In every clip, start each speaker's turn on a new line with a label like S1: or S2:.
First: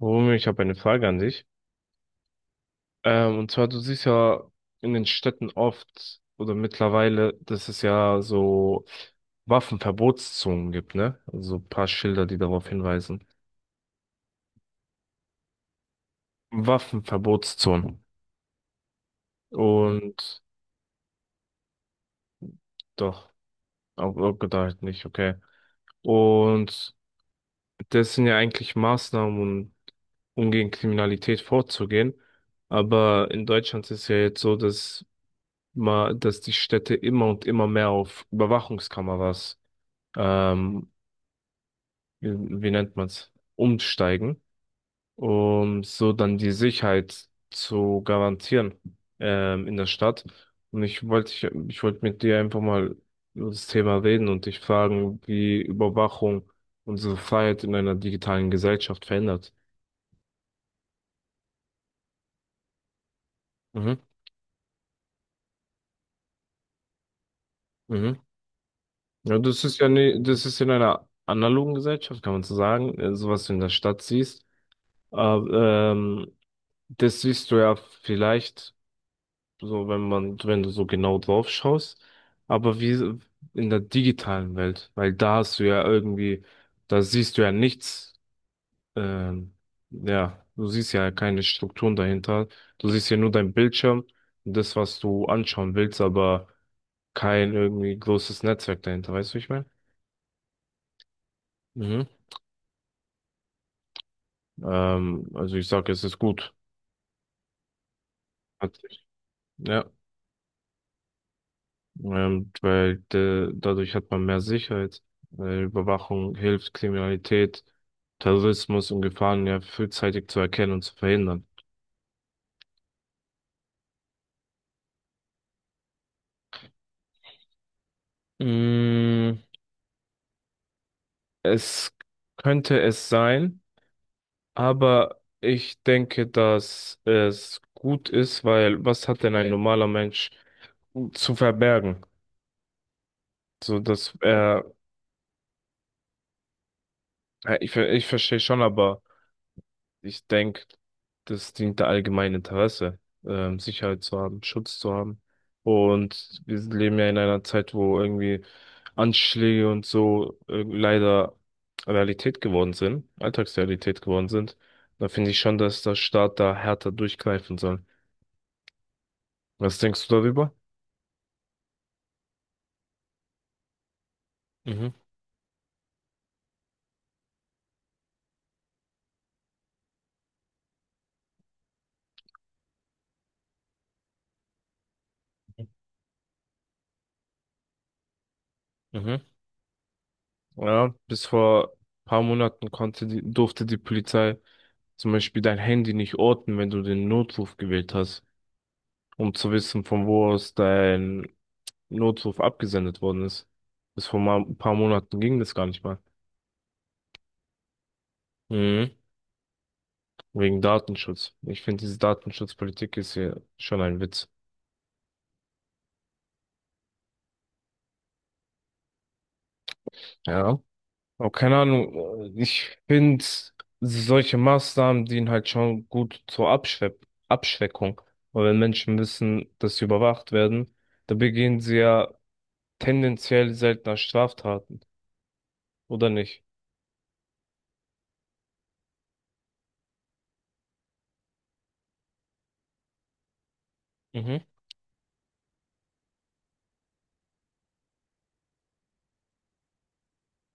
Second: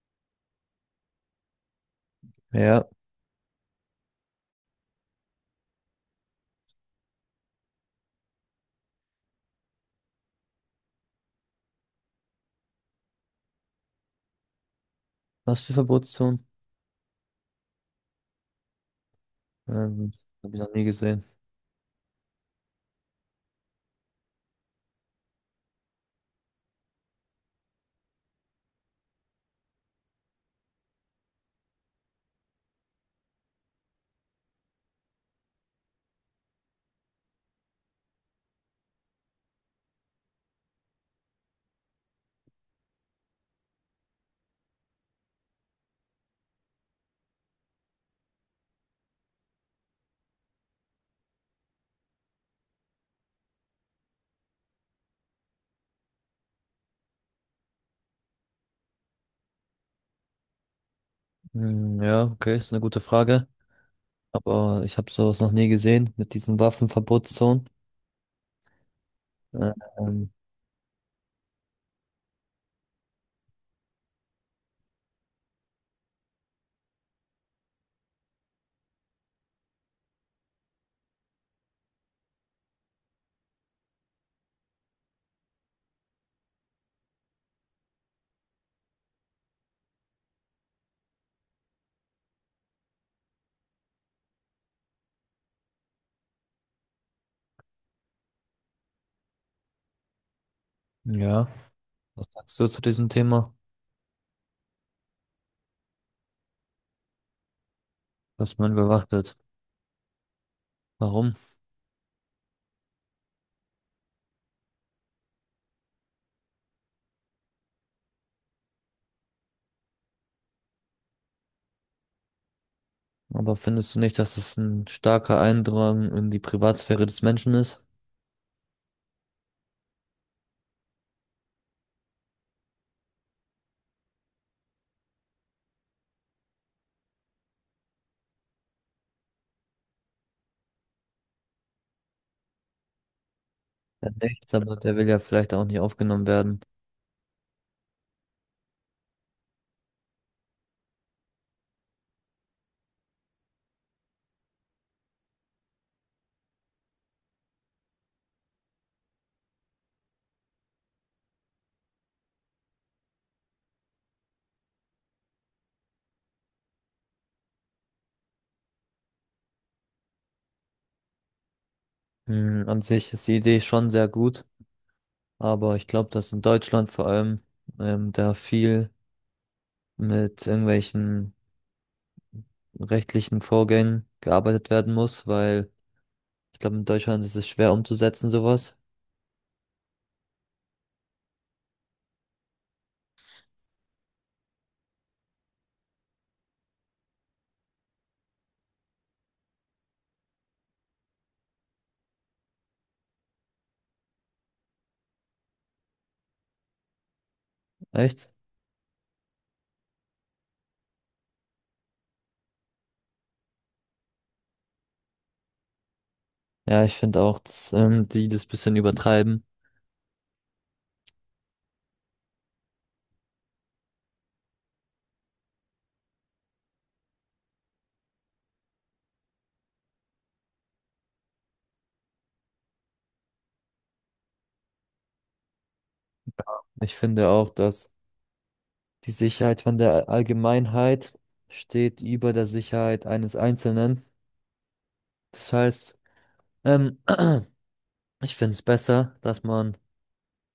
S1: Romeo, ich habe eine Frage an dich.
S2: Ja,
S1: Und zwar, du siehst ja in den Städten oft oder mittlerweile, dass es ja so Waffenverbotszonen gibt, ne? Also ein paar Schilder, die darauf hinweisen.
S2: was für Verbotszonen?
S1: Waffenverbotszonen.
S2: Ähm,
S1: Und
S2: habe ich noch nie gesehen.
S1: doch, auch gedacht nicht, okay. Und das sind ja eigentlich Maßnahmen, um gegen Kriminalität vorzugehen. Aber in Deutschland ist es ja jetzt so, dass die Städte immer und immer mehr auf Überwachungskameras ähm, wie, wie nennt man's, umsteigen, um so dann die Sicherheit zu garantieren in der Stadt. Und ich wollte mit dir einfach mal über das Thema reden und dich fragen, wie Überwachung unsere Freiheit in einer digitalen Gesellschaft verändert.
S2: Hm, ja, okay, ist eine gute Frage.
S1: Mhm,
S2: Aber ich habe sowas noch nie gesehen mit diesen Waffenverbotszonen.
S1: mhm. Ja, das ist ja ne,
S2: Ähm,
S1: das ist in einer analogen Gesellschaft, kann man so sagen, so was du in der Stadt siehst. Aber, das siehst du ja vielleicht so wenn du so genau drauf schaust, aber wie so in der digitalen Welt, weil da hast du ja irgendwie, da siehst du ja nichts, ähm, ja, du siehst ja keine Strukturen dahinter, du siehst ja nur deinen Bildschirm und das, was du anschauen willst, aber kein irgendwie großes Netzwerk dahinter, weißt du, wie ich meine?
S2: ja,
S1: Mhm.
S2: was sagst du zu diesem Thema,
S1: Also ich sag, es ist gut.
S2: dass man
S1: Hat- sich-
S2: überwacht wird?
S1: Ja.
S2: Warum?
S1: Weil dadurch hat man mehr Sicherheit. Überwachung hilft, Kriminalität, Terrorismus und Gefahren ja frühzeitig zu erkennen und zu verhindern.
S2: Aber findest du nicht, dass es ein starker Eindrang in die Privatsphäre des Menschen ist?
S1: Mm, es könnte es sein, aber ich denke, dass es gut ist, weil was hat denn ein normaler Mensch zu verbergen? So,
S2: Ja,
S1: dass
S2: nichts,
S1: er,
S2: aber der will ja vielleicht auch nicht aufgenommen werden.
S1: ich, ver- ich verstehe schon, aber ich denke, das dient der allgemeinen Interesse, Sicherheit zu haben, Schutz zu haben. Und wir leben ja in einer Zeit, wo irgendwie Anschläge und so leider Realität geworden sind, Alltagsrealität geworden sind. Da finde ich schon, dass der Staat da härter durchgreifen soll. Was denkst du darüber?
S2: Hm, an sich ist die Idee schon sehr gut,
S1: Mhm,
S2: aber ich glaube, dass in Deutschland vor allem da viel mit irgendwelchen rechtlichen Vorgängen gearbeitet werden muss, weil ich glaube, in Deutschland ist es schwer umzusetzen, sowas.
S1: mhm. Ja, bis vor paar Monaten durfte die Polizei zum Beispiel dein Handy nicht orten, wenn du den Notruf gewählt hast, um zu wissen, von wo aus dein Notruf abgesendet worden ist. Bis vor ein paar Monaten ging das gar nicht mal.
S2: Echt?
S1: Mhm. Wegen Datenschutz. Ich finde, diese Datenschutzpolitik ist hier schon ein Witz.
S2: Ja, ich finde auch, dass, die das bisschen übertreiben.
S1: Ja. Aber keine Ahnung, ich finde, solche Maßnahmen dienen halt schon gut zur Abschwe Abschreckung. Weil wenn Menschen wissen, dass sie überwacht werden, dann begehen sie ja tendenziell seltener Straftaten, oder nicht?
S2: Ich finde auch, dass die Sicherheit von der Allgemeinheit steht über der Sicherheit eines Einzelnen.
S1: Mhm.
S2: Das heißt, ähm, ich finde es besser, dass man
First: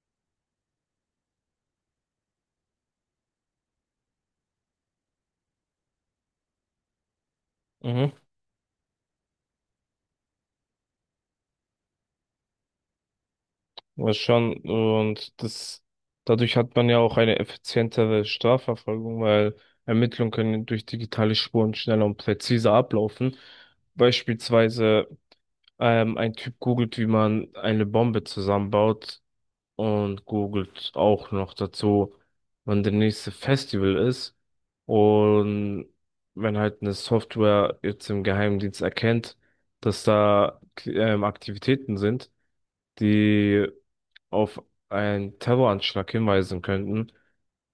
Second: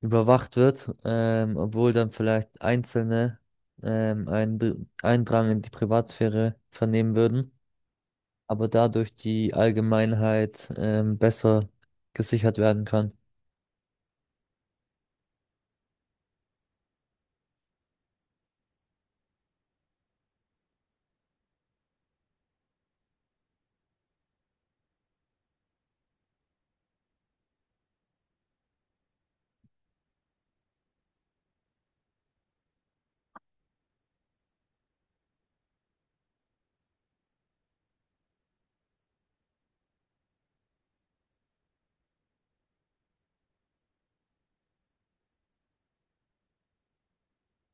S2: überwacht wird, obwohl dann vielleicht Einzelne ähm, einen Dr- Eindrang in die Privatsphäre vernehmen würden.
S1: Mhm.
S2: Aber dadurch die Allgemeinheit besser gesichert werden kann.
S1: Ja, schon. Und dadurch hat man ja auch eine effizientere Strafverfolgung, weil Ermittlungen können durch digitale Spuren schneller und präziser ablaufen. Beispielsweise, ein Typ googelt, wie man eine Bombe zusammenbaut und googelt auch noch dazu, wann der nächste Festival ist. Und wenn halt eine Software jetzt im Geheimdienst erkennt, dass da, Aktivitäten sind, die auf einen Terroranschlag hinweisen könnten,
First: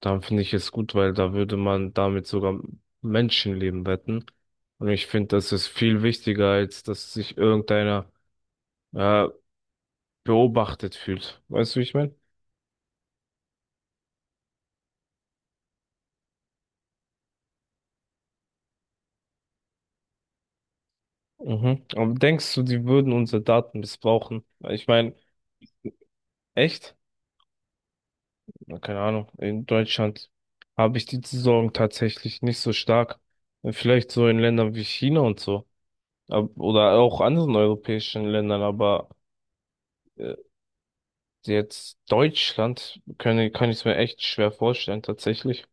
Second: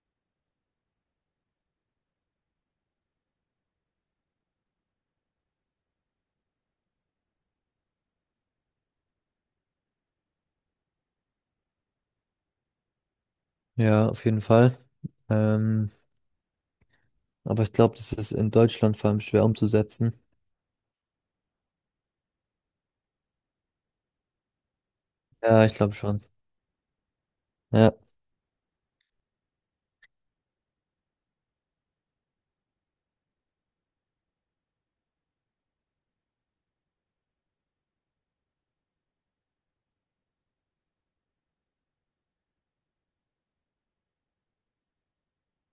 S1: dann finde ich es gut, weil da würde man damit sogar Menschenleben retten. Und ich finde, das ist viel wichtiger, als dass sich irgendeiner äh, beobachtet fühlt. Weißt du, wie ich meine?
S2: Ja, auf jeden Fall. Ähm, aber ich glaube, das ist in Deutschland vor allem schwer umzusetzen.
S1: Mhm. Aber denkst du, die würden unsere Daten missbrauchen? Ich meine,
S2: Ja, ich glaube schon.
S1: echt?
S2: Ja,
S1: Na, keine Ahnung. In Deutschland habe ich die Sorgen tatsächlich nicht so stark. Vielleicht so in Ländern wie China und so. Oder auch anderen europäischen Ländern, aber äh, jetzt Deutschland kann ich es mir echt schwer vorstellen, tatsächlich.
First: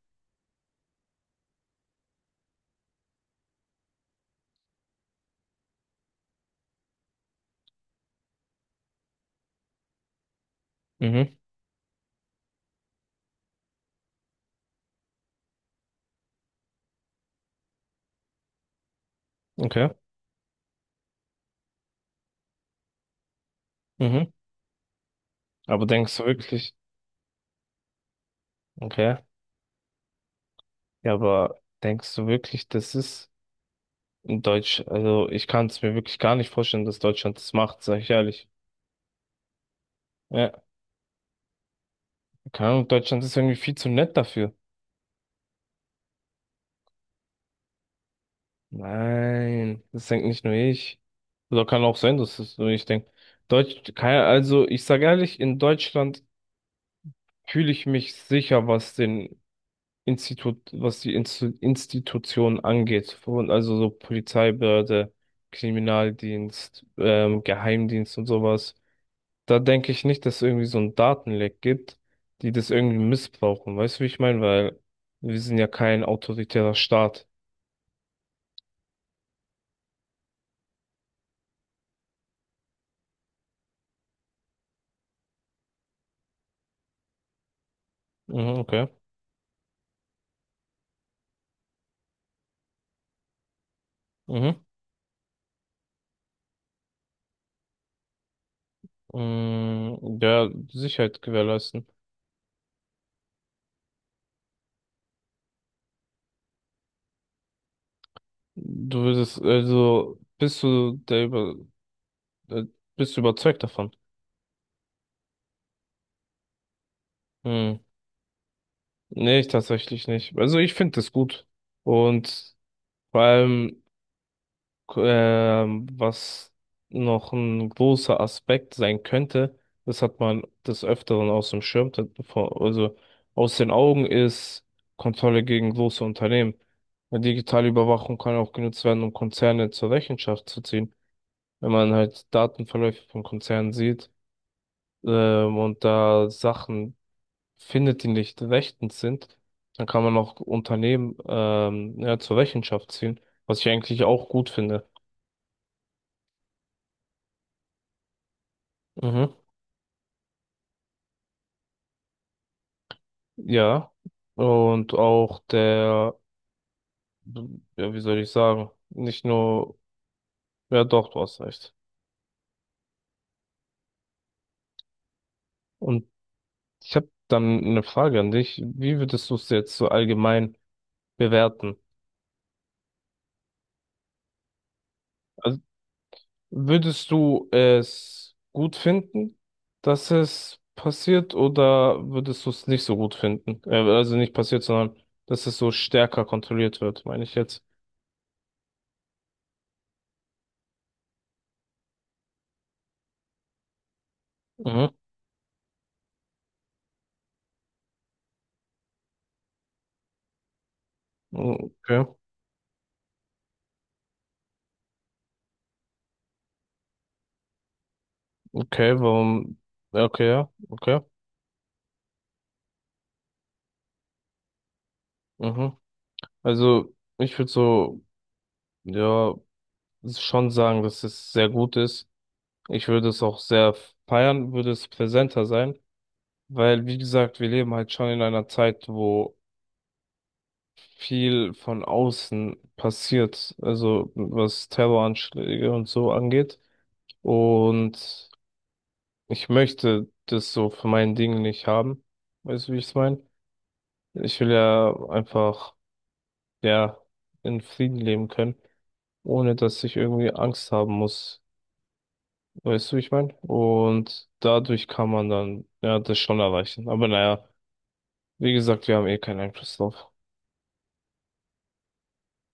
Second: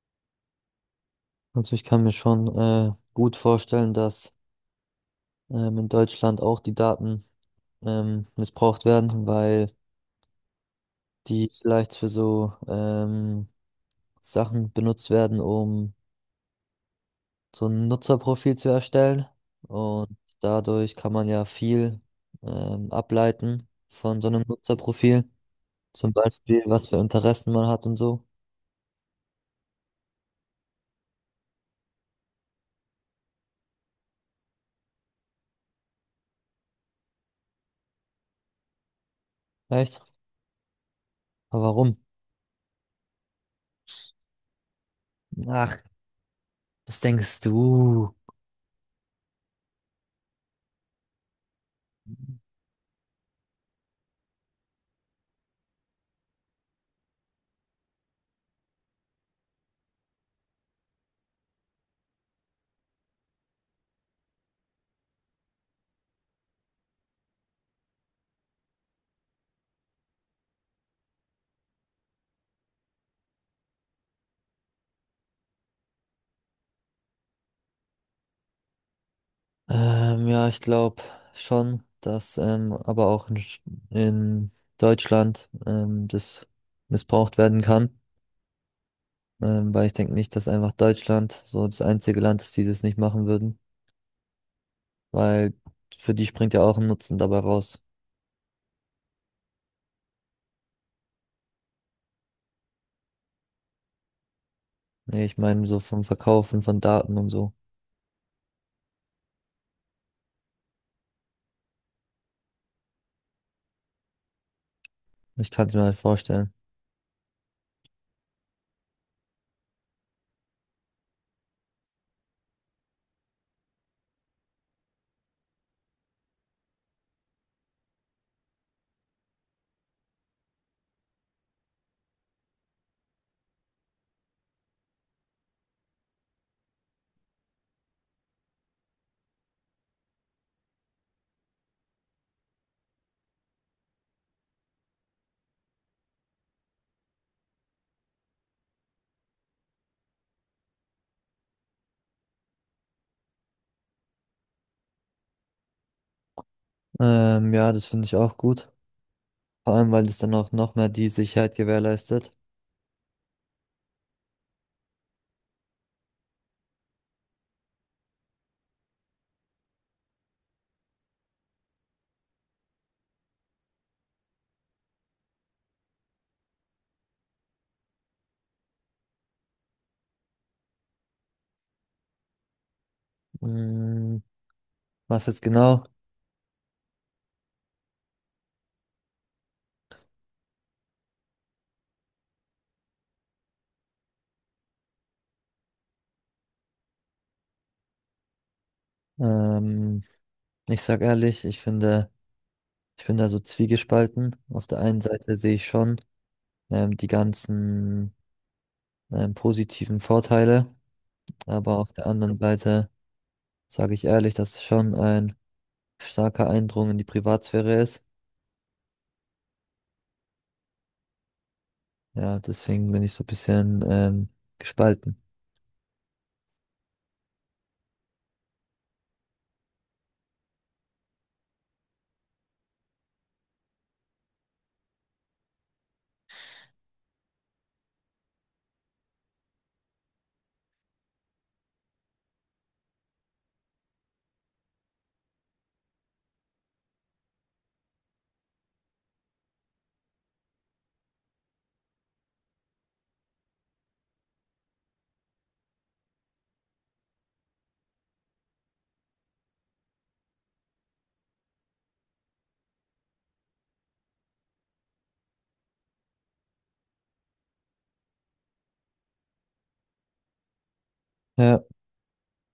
S2: also ich kann mir schon gut vorstellen, dass in Deutschland auch die Daten missbraucht werden, weil
S1: Mhm,
S2: die vielleicht für so Sachen benutzt werden, um so ein Nutzerprofil zu erstellen.
S1: okay.
S2: Und dadurch kann man ja viel ableiten von so
S1: Mhm.
S2: einem Nutzerprofil.
S1: Aber
S2: Zum
S1: denkst du
S2: Beispiel,
S1: wirklich,
S2: was für Interessen man hat und so.
S1: okay, ja, aber denkst du wirklich, das ist also ich kann es mir wirklich gar nicht vorstellen, dass Deutschland das macht, sag ich ehrlich.
S2: Echt?
S1: Ja,
S2: Aber warum?
S1: keine Ahnung, Deutschland ist irgendwie viel zu nett dafür.
S2: Ach, was denkst du?
S1: Nein, das denkt nicht nur ich. Oder kann auch sein, dass das nur ich denke. Deutsch, keine, also ich sag ehrlich, in Deutschland fühle ich mich sicher, was die Instu Institution angeht. Also so Polizeibehörde, Kriminaldienst, Geheimdienst und sowas. Da denke ich nicht, dass es irgendwie so ein Datenleck gibt, die das irgendwie missbrauchen. Weißt du, wie ich meine? Weil wir sind ja kein autoritärer Staat.
S2: Ja, ich glaube schon, dass in Deutschland das missbraucht werden kann.
S1: Mhm, okay.
S2: Weil ich denke nicht, dass einfach Deutschland so das einzige Land ist, die das nicht machen würden.
S1: Mhm.
S2: Weil für die springt ja auch ein Nutzen dabei raus.
S1: Ja, Sicherheit gewährleisten.
S2: Nee, ich meine so vom Verkaufen von Daten und so.
S1: Du würdest, also, bist du der über, äh, bist du überzeugt davon?
S2: Ich kann es mir halt vorstellen.
S1: Hm. Nee, ich tatsächlich nicht. Also ich finde das gut. Und vor allem, was noch ein großer Aspekt sein könnte, das hat man des Öfteren aus dem Schirm, also aus den Augen ist Kontrolle gegen große Unternehmen. Eine digitale Überwachung kann auch genutzt werden, um Konzerne zur Rechenschaft zu ziehen. Wenn man halt Datenverläufe von Konzernen sieht, und da Sachen findet, die nicht rechtens sind, dann kann man auch Unternehmen ja, zur Rechenschaft ziehen, was ich eigentlich auch gut finde.
S2: Ja, das finde ich auch gut.
S1: Mhm.
S2: Vor allem, weil es dann auch noch mehr die Sicherheit gewährleistet.
S1: Ja. Und auch der, ja, wie soll ich sagen, nicht nur, ja doch, du hast recht. Und ich habe dann eine Frage an dich. Wie würdest du es jetzt so allgemein bewerten?
S2: Mm, was jetzt genau?
S1: Würdest du es gut finden, dass es passiert, oder würdest du es nicht so gut finden? Also nicht passiert, sondern dass es so stärker kontrolliert wird, meine ich jetzt.
S2: Ähm, ich sag ehrlich, ich finde, ich bin da so zwiegespalten. Auf der
S1: Mhm.
S2: einen Seite sehe ich schon die ganzen positiven Vorteile, aber auf
S1: Okay,
S2: der anderen Seite sage ich ehrlich, dass es schon ein starker Eindrung in die Privatsphäre ist.
S1: okay, warum? Ja, okay, ja, okay.
S2: Ja, deswegen bin ich so ein bisschen gespalten.
S1: Mhm. Also ich würde so, ja, schon sagen, dass es sehr gut ist. Ich würde es auch sehr feiern, würde es präsenter sein, weil, wie gesagt, wir leben halt schon in einer Zeit, wo viel von außen passiert, also was Terroranschläge und so angeht. Und ich möchte das so für mein Ding nicht haben. Weißt du, wie ich es meine? Ich will ja einfach, ja, in Frieden leben können, ohne dass ich irgendwie Angst haben muss. Weißt du, wie ich meine? Und dadurch kann man dann, ja, das schon erreichen. Aber naja, wie gesagt, wir haben eh keinen Einfluss drauf.
S2: Ja,